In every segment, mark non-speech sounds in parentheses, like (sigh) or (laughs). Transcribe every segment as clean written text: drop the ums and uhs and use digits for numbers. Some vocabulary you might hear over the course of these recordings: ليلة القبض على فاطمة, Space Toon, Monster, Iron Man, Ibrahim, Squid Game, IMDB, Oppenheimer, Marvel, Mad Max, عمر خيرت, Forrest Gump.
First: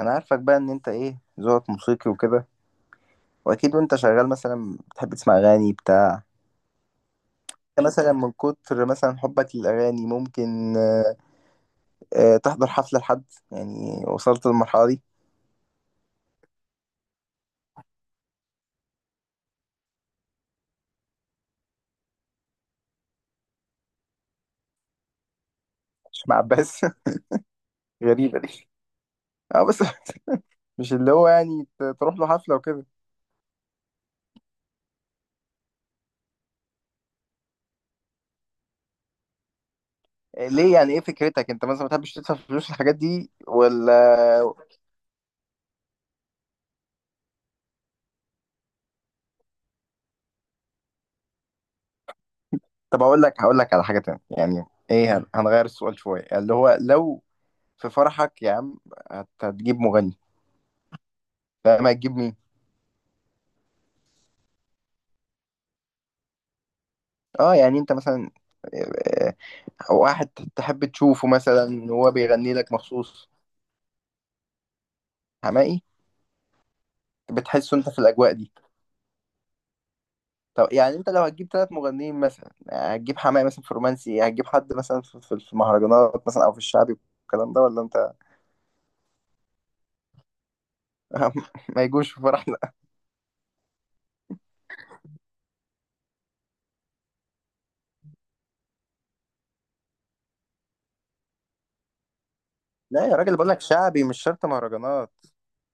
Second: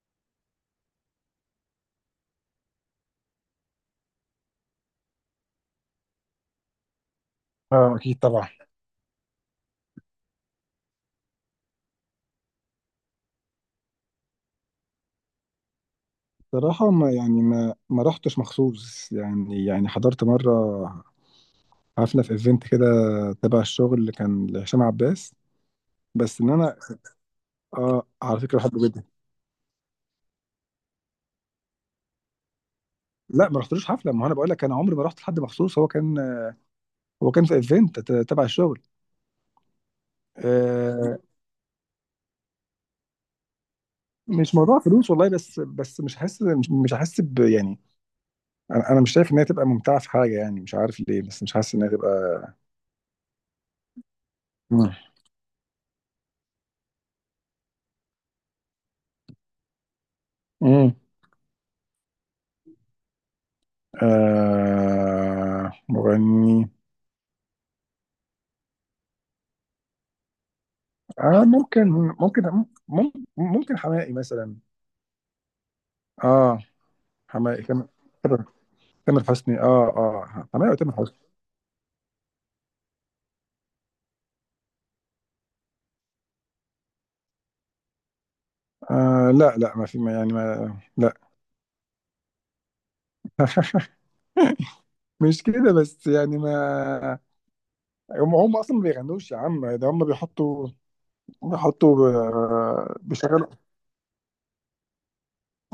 انا عارفك بقى ان انت ايه ذوقك موسيقي وكده. واكيد وانت شغال مثلا بتحب تسمع اغاني بتاع. أنت اه مثلا اكيد من طبعا. كتر مثلا حبك للاغاني ممكن تحضر حفلة لحد، يعني وصلت للمرحلة دي. صراحة، ما يعني ما رحتش مخصوص، يعني حضرت مرة حفلة في ايفنت كده تبع الشغل اللي كان لهشام عباس. مش مع بس ان انا، عباس. (laughs) اه غريبة على فكرة دي. بحبه جدا. اه بس (laughs) مش اللي هو يعني تروح له حفلة وكده. لا، ما رحتلوش حفلة، ما هو انا بقول لك، انا عمري ما رحت لحد مخصوص. هو كان في ايفنت، تبع الشغل. ليه يعني؟ ايه آه. فكرتك انت مثلا؟ ما بتحبش تدفع فلوس الحاجات دي ولا؟ مش موضوع فلوس والله، بس مش حاسس، مش حاسس ب، يعني انا مش شايف ان هي تبقى ممتعة في حاجة. يعني مش عارف ليه، بس مش حاسس ان هي تبقى. طب اقول لك، هقول لك على حاجة تانية يعني. مم. ايه، هنغير السؤال شوية اللي هو لو في فرحك يا عم، هتجيب مغني؟ مم. لا ما هتجيب مين؟ آه، مغني. اه يعني انت مثلا، آه، واحد تحب تشوفه اه، ممكن. مثلا وهو ممكن. بيغني لك مم- مخصوص؟ ممكن حماقي مثلا. حماقي؟ اه. حماقي، بتحسه انت في الاجواء تامر دي؟ تامر حسني، اه، اه. طب حماقي وتامر يعني انت حسني. لو هتجيب 3 مغنيين مثلا، هتجيب حماقي مثلا في الرومانسي، هتجيب حد مثلا في المهرجانات مثلا او في الشعبي والكلام ده ولا انت؟ آه، لا لا، ما في ما يعني ما لا. (laughs) ما يجوش في فرحنا. (laughs) مش كده بس، يعني ما... هم اصلا ما بيغنوش يا عم، ده هم بيحطوا بيحطوا آه، لا يا راجل، بيشغلوا. بقول لك شعبي مش شرط مهرجانات.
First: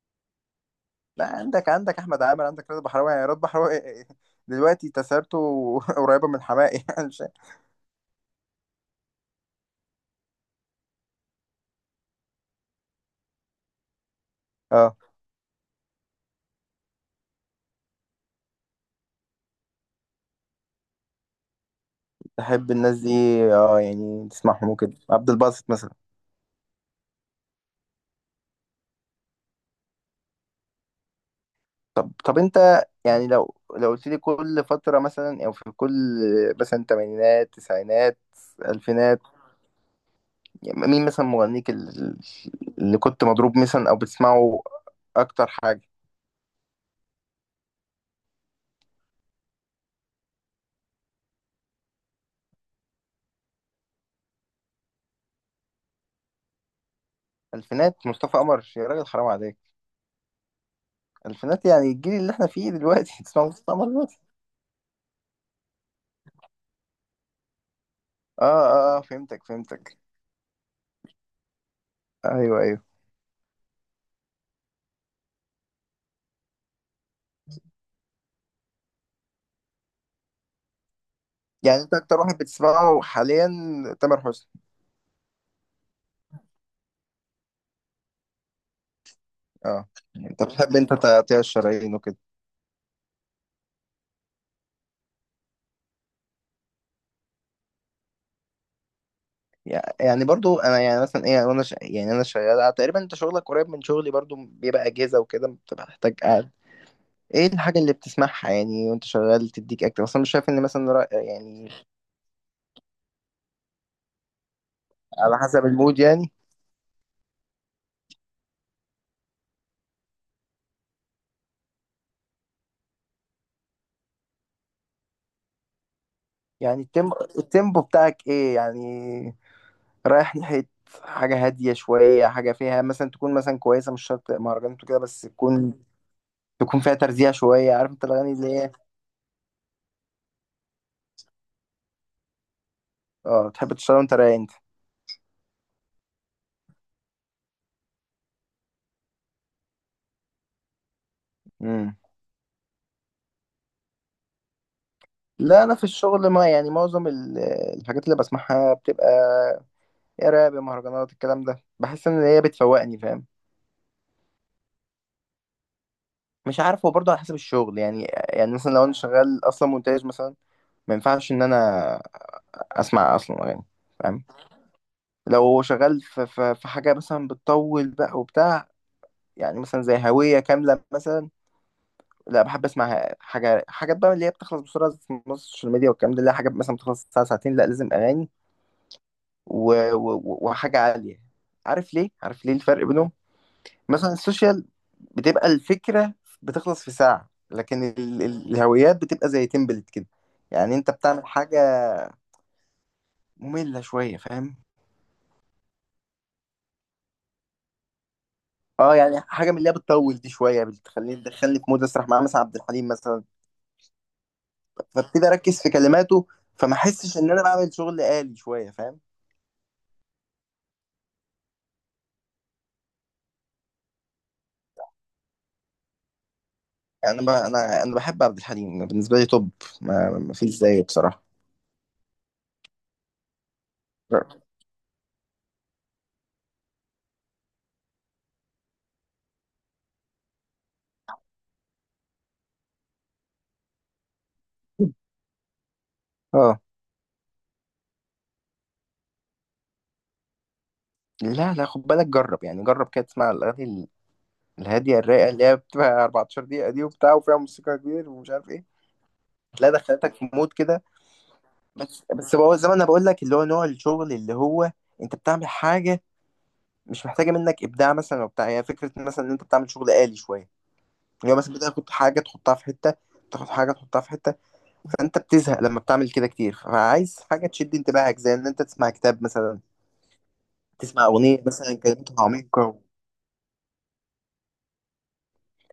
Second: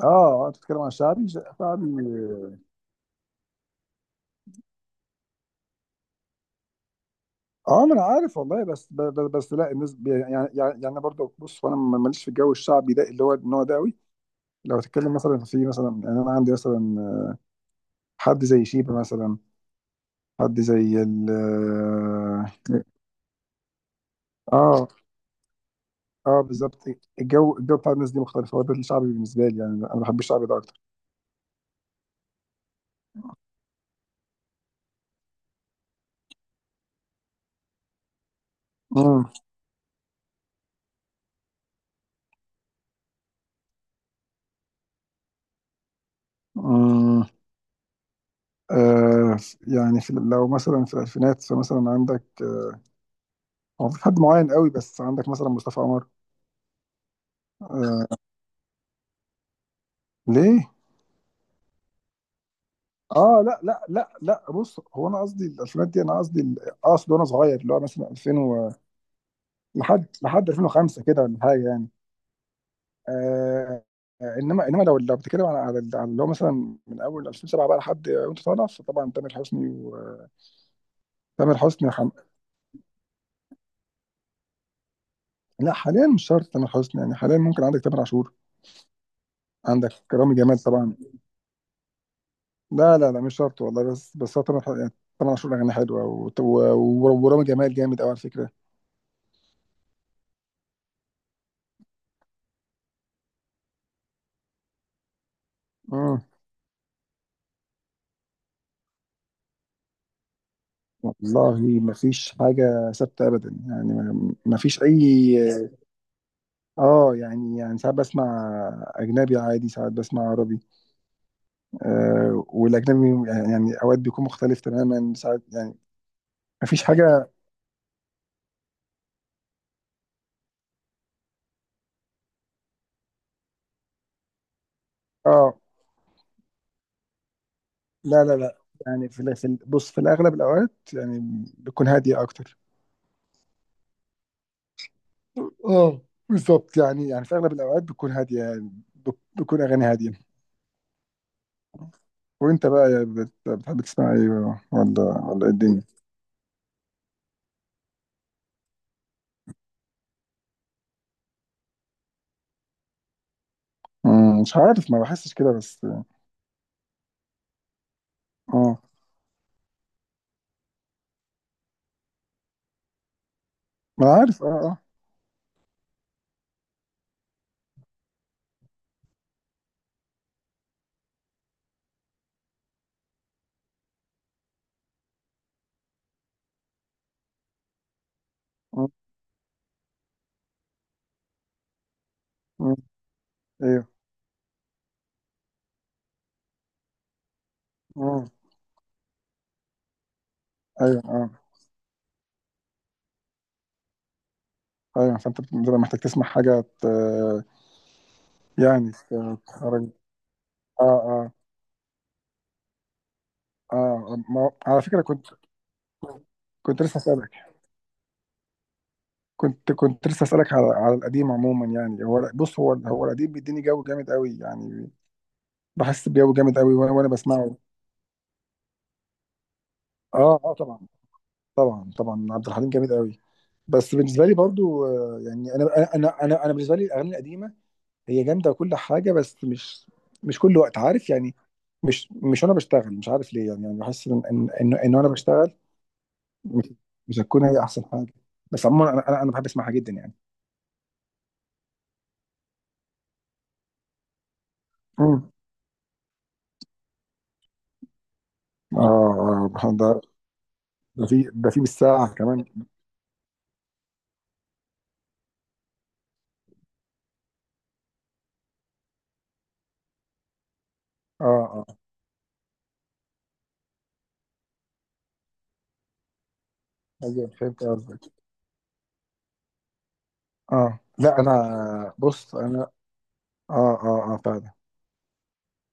اه، آه، انت بتتكلم عن لا شعبي عندك، شعبي؟ عندك احمد عامر، عندك رضا بحراوي، يعني رضا بحراوي دلوقتي تسارته (laughs) قريبه من حماقي (laughs) يعني اه، ما انا عارف والله، بس لا، الناس يعني يعني انا برضه بص، وانا ماليش في الجو الشعبي ده، اللي هو النوع ده قوي. لو اه. تتكلم مثلا في مثلا، يعني انا عندي مثلا حد زي شيبة مثلا، حد زي ال... تحب الناس دي؟ اه يعني تسمعهم اه، وكده؟ عبد الباسط مثلا؟ اه، بالظبط. الجو بتاع الناس دي مختلف، هو ده الشعبي بالنسبه لي. يعني انا بحب الشعبي ده اكتر. طب انت يعني لو قلت لي كل فترة مثلا، او في كل مثلا تمانينات، تسعينات، الفينات، امم يعني مين مثلا مغنيك اللي كنت مضروب مثلا او بتسمعه اكتر حاجة؟ امم آه، يعني في، لو مثلا في الالفينات، فمثلا عندك آه، هو في حد معين قوي، بس عندك مثلا مصطفى عمر. الفينات آه، مصطفى قمر يا راجل حرام عليك! ليه؟ الفينات يعني الجيل اللي احنا فيه دلوقتي، (laughs) اه تسمع لا مصطفى لا قمر لا دلوقتي؟ لا، بص، هو انا قصدي الالفينات دي، انا قصدي اقصد وانا صغير، اللي هو مثلا 2000 و... فهمتك، فهمتك. لحد 2005 كده، ولا حاجه يعني. ايوه، ايوه. آه. آه، انما لو بتتكلم على اللي هو مثلا من اول 2007 بقى لحد وانت طالع، فطبعا تامر حسني وتامر يعني حسني انت اكتر واحد بتسمعه حاليا تامر حسني؟ لا، حاليا مش شرط تامر حسني، يعني حاليا ممكن عندك تامر عاشور، اه، عندك رامي انت جمال بتحب انت طبعا. تقطيع الشرايين وكده. لا لا لا، مش شرط والله، بس هو تامر يعني، تامر عاشور اغاني حلوه، ورامي جمال جامد قوي على فكره. يعني برضو انا يعني مثلا ايه، وانا ش... يعني انا شغال تقريبا، انت شغلك قريب من شغلي، برضو بيبقى اجهزه وكده، بتبقى محتاج مم. قاعد. ايه الحاجه اللي بتسمعها يعني وانت شغال تديك اكتر؟ اصلا مش شايف ان مثلا يعني والله ما فيش حاجه ثابته ابدا، يعني ما فيش اي... على حسب المود يعني. اه، يعني ساعات بسمع اجنبي عادي، ساعات بسمع عربي. آه، والاجنبي يعني اوقات بيكون مختلف تماما، ساعات يعني مفيش يعني حاجه. التيمبو بتاعك ايه يعني؟ رايح ناحيه حاجه هاديه شويه، حاجه فيها مثلا تكون مثلا كويسه، مش شرط مهرجانات وكده، بس اه، تكون، تكون فيها ترزيع شويه، عارف انت لا الاغاني لا اللي لا، هي. يعني بص، في الاغلب الاوقات يعني بتكون هاديه اكتر. اه تحب تشتغل وانت رايق. اه، بالظبط، يعني في اغلب الاوقات بتكون هاديه، يعني بتكون اغاني هاديه. انت. وانت بقى، يا بتحب تسمع ايه بقى؟ ولا إيه لا انا الدنيا؟ في الشغل ما يعني معظم الحاجات اللي بسمعها بتبقى يا راب يا مهرجانات، الكلام ده بحس ان هي بتفوقني، فاهم؟ مم، مش عارف، ما بحسش كده بس. مش عارف، هو برضه على حسب الشغل يعني. يعني مثلا اه، لو انا شغال اصلا مونتاج مثلا، ما ينفعش ان انا اسمع اصلا اغاني، ما أنا فاهم؟ عارف، اه، اه. لو شغال في حاجه مثلا بتطول بقى وبتاع، يعني مثلا زي هويه كامله مثلا، لا بحب اسمع حاجه، حاجات بقى اللي هي بتخلص بسرعه في السوشيال ميديا والكلام ده، اللي هي حاجات مثلا بتخلص ساعه ساعتين، لا لازم اغاني مم، وحاجة عالية. عارف ليه؟ عارف ليه مم، الفرق بينهم؟ ايوه. مثلا السوشيال بتبقى الفكرة بتخلص في ساعة، لكن مم، الهويات بتبقى زي تمبلت كده، يعني انت ايوه، بتعمل اه. حاجة مملة شوية، فاهم؟ ايوه، فانت بتبقى محتاج تسمع حاجه، يعني اه يعني حاجة من اللي هي تخرج. بتطول دي شوية اه، بتخليني، اه، تدخلني في مود اسرح مع مثلا عبد الحليم مثلا، اه، ما هو- على فكرة كنت، فابتدي اركز في كلماته، فما كنت لسه احسش اسألك. ان انا بعمل شغل آلي شوية، فاهم؟ كنت لسه اسألك على القديم عموما. يعني هو، بص، هو القديم بيديني جو جامد قوي، يعني بحس بجو جامد قوي وانا، يعني انا ب... بسمعه. انا انا بحب عبد الحليم، بالنسبة لي توب، ما اه، فيش اه، طبعا. زيه بصراحة. طبعا، طبعا عبد الحليم جامد قوي. بس بالنسبة لي برضو، آه، يعني انا بالنسبة لي الاغاني القديمة هي جامدة وكل حاجة، بس مش، مش كل وقت، عارف يعني. مش وانا بشتغل مش عارف ليه، يعني، بحس إن وانا بشتغل اه. مش، مش هتكون هي احسن حاجة. بس عموما انا بحب اسمعها جدا يعني. لا خد بالك، جرب يعني، جرب كده تسمع الاغاني الهاديه الرايقه مم. اللي هي بتبقى 14 دقيقه دي وبتاع، وفيها موسيقى كبير ومش عارف ايه. اه، اه، لا ده، دخلتك في مود كده. ده في بس بالساعة بس كمان. هو زي ما انا بقول لك اللي هو نوع الشغل اللي هو انت بتعمل حاجه مش محتاجه منك ابداع مثلا وبتاع، هي فكره مثلا ان انت بتعمل شغل آلي شويه، اه، اللي هو مثلا اه، بتاخد حاجه تحطها في حته، بتاخد حاجه تحطها في حته، فانت بتزهق لما بتعمل كده كتير، فعايز ايوه، حاجه فهمت تشد قصدك. انتباهك زي ان انت تسمع كتاب مثلا، اه، تسمع لا اغنيه مثلا انا، كلماتها بص انا... عميقه، اه، اه، اه، فعلا.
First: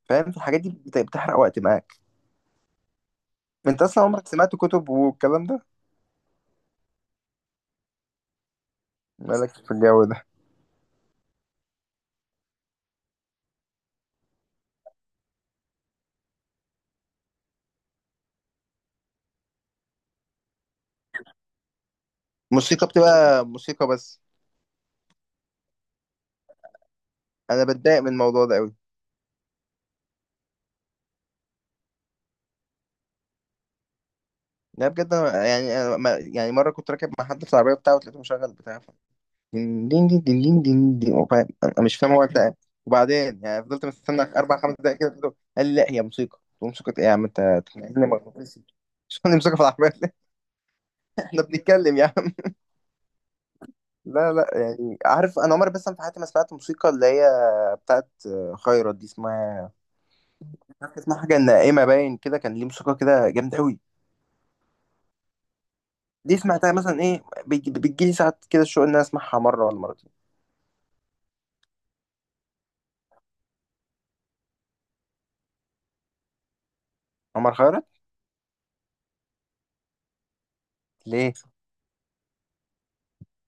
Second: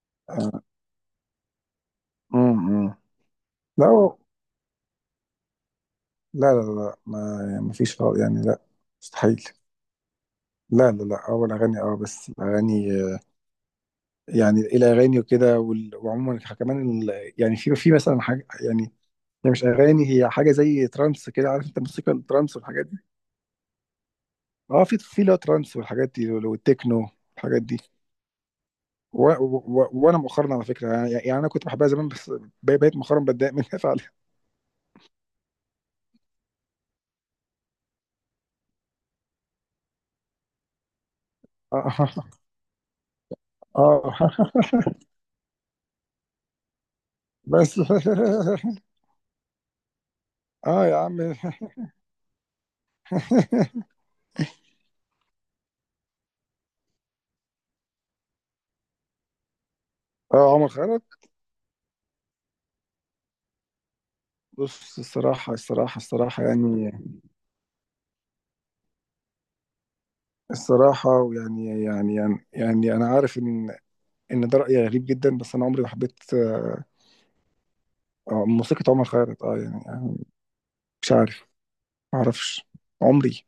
فاهم؟ في آه. الحاجات دي بتحرق وقت معاك. مم، مم. انت لا، اصلا عمرك سمعت كتب والكلام ده؟ لا لا لا، ما يعني ما فيش خالص يعني، لا، مستحيل. مالك في الجو ده؟ لا لا لا، اول اغاني، اه، بس الاغاني آه، يعني الاغاني وكده وعموما كمان يعني في مثلا حاجه، يعني هي مش اغاني، هي حاجه زي ترانس كده. عارف انت موسيقى الترانس والحاجات موسيقى دي؟ بتبقى موسيقى بس. اه، في في لا، ترانس والحاجات دي، والتكنو والحاجات انا دي. بتضايق من الموضوع ده قوي. وانا مؤخرا على فكره، يعني انا كنت بحبها زمان، بس بقيت مؤخرا بتضايق منها فعلا. لا بجد، أنا يعني أنا يعني مره كنت راكب مع حد في العربيه بتاعه وتلاقيته مشغل بتاع دين دين دين دين دين دين دين، انا اه، مش فاهم هو بتاع إيه. وبعدين يعني فضلت اه. مستنى اربع خمس (laughs) دقايق كده، قال لي لا هي موسيقى، قلت له موسيقى ايه يا عم؟ انت بس. تخليني مغناطيسي، مش فاهم موسيقى في العربيه. اه، يا عم. (laughs) احنا (laughs) بنتكلم يا عم. لا لا، يعني عارف، انا عمري بس في حياتي ما سمعت موسيقى اللي هي بتاعت خيرت دي اسمها، اه، عمر عارف خيرك. اسمها؟ حاجه نائمه باين كده، كان ليه موسيقى كده جامده قوي. بص، دي الصراحه سمعتها يعني، مثلا، ايه بيجي بتجيلي ساعات كده الشوق ان انا اسمعها مره ولا مرتين. الصراحه، ويعني انا عارف ان، ان ده راي غريب جدا، بس انا عمري ما حبيت آه، عمر خيرت؟ آه، موسيقى عمر خيرت. اه، يعني، يعني مش ليه؟ عارف، ما اعرفش. عمري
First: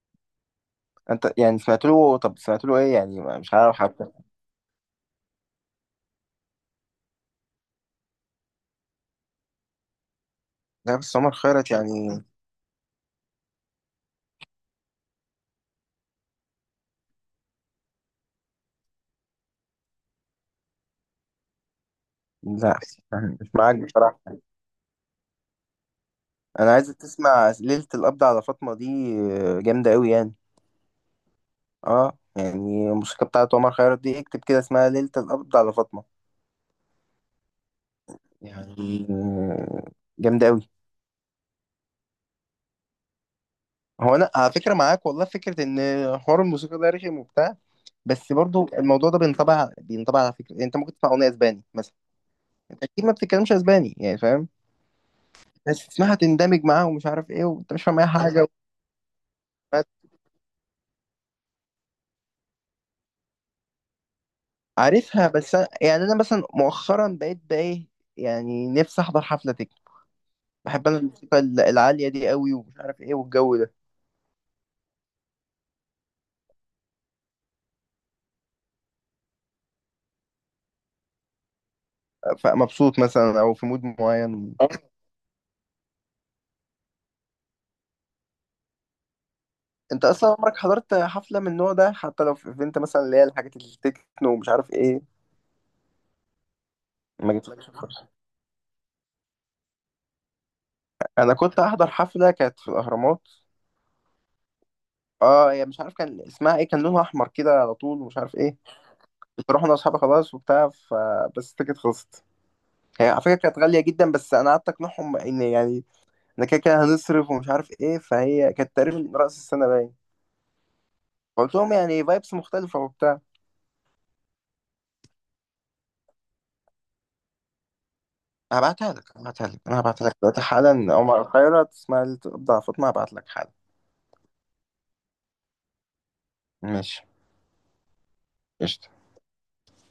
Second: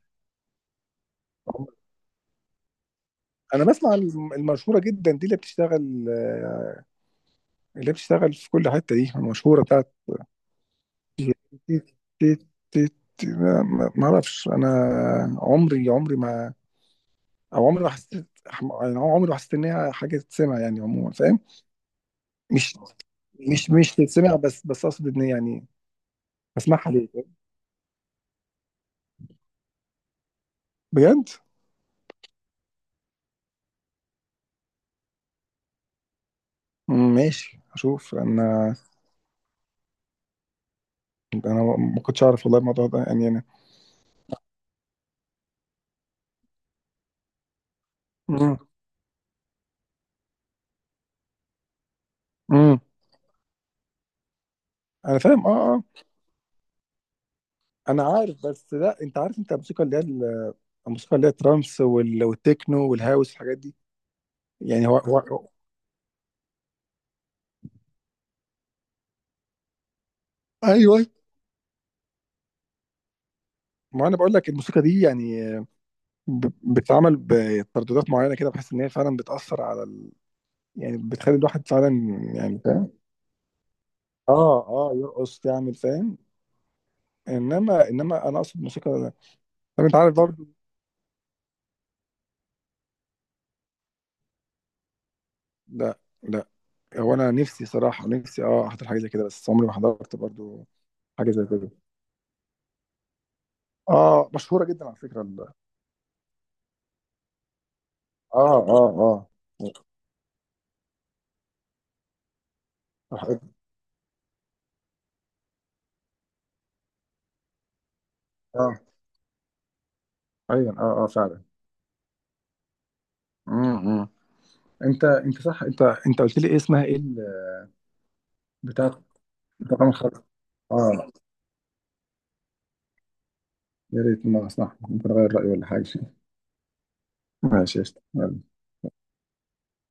انت يعني سمعت له؟ طب سمعت له ايه يعني؟ مش انا عارف بسمع حتى. المشهوره جدا دي، اللي بتشتغل آه، اللي بتشتغل في كل حتة دي، المشهورة بتاعت، مم. لا بس عمر تي- خيرت يعني. تي- تي- لا، ما اعرفش انا. عمري ما، او عمري ما حسيت يعني، عمري ما حسيت ان هي حاجة تتسمع يعني عموما، فاهم. مش، لا يعني مش مش معاك مش بصراحه. تتسمع، بس اقصد ان يعني، انا عايز اسمعها ليه؟ تسمع ليله القبض على فاطمه دي، جامده قوي يعني. بجد. اه يعني الموسيقى بتاعت عمر خيرت دي، اكتب كده اسمها ليله القبض على فاطمه، مم، ماشي، اشوف انا. يعني جامده قوي. انا ما كنتش اعرف والله الموضوع ده، يعني انا... هو انا على فكره معاك والله، فكره ان حوار الموسيقى ده رخم وبتاع، بس مم. برضو الموضوع ده بينطبع على فكره، يعني انت ممكن تسمع اغنيه اسباني مثلا، مم. انت اكيد ما بتتكلمش اسباني يعني، فاهم؟ انا فاهم، اه، اه. بس تسمعها تندمج معاها ومش عارف ايه، وانت مش فاهم انا اي عارف، حاجه. بس لا، انت عارف، انت الموسيقى اللي هي الموسيقى اللي هي الترانس، والتكنو والهاوس والحاجات دي، يعني هو عارفها، هو بس أنا يعني انا مثلا مؤخرا بقيت بقى ايه، يعني نفسي احضر حفله تكنو. بحب انا ايوه، الموسيقى العاليه دي قوي ومش عارف ايه، والجو ده ما انا بقول لك، الموسيقى دي يعني بتتعمل بترددات معينه كده، بحس ان هي فعلا بتاثر على ال... يعني بتخلي الواحد فعلا، يعني فاهم. فمبسوط مثلا او في مود معين، اه، آه. اه، يرقص، تعمل، فاهم. انما انا اقصد موسيقى. طب انت انت عارف اصلا برضو. عمرك حضرت حفله من النوع ده، حتى لو في ايفنت مثلا، اللي هي الحاجات التكنو ومش عارف ايه؟ لا لا، هو انا ما نفسي جيتلكش صراحه، الفرصة؟ نفسي اه احضر حاجه زي كده، بس عمري ما حضرت برضو حاجه انا زي كنت كده. احضر حفلة كانت في الاهرامات. اه، مشهوره جدا على فكره ال... اه، هي مش عارف كان اسمها ايه، كان لونها احمر كده على طول ومش عارف اه، ايه. اه، اه، كنت اروح انا واصحابي خلاص وبتاع، ف بس التيكت خلصت، هي على فكرة اه، كانت غالية جدا، بس انا قعدت اقنعهم ان يعني انا كده كده هنصرف ومش عارف ايه، فهي كانت آه، تقريبا رأس السنة باين. ايوه، اه، اه، فعلا. قلت لهم يعني فايبس مختلفة وبتاع. إمم. انت، انت قلت لي ايه، اسمها ايه؟ بتاع هبعتها لك بتاع انا رقم هبعتها لك خمسة. دلوقتي حالا. اه. عمر الخيرت اسمها الابداع فاطمة، هبعت لك حالا. يا ريت، ما صح، ممكن اغير رايي ولا حاجه. ماشي، (laughs) ماشي، قشطة. يلا. قشطة.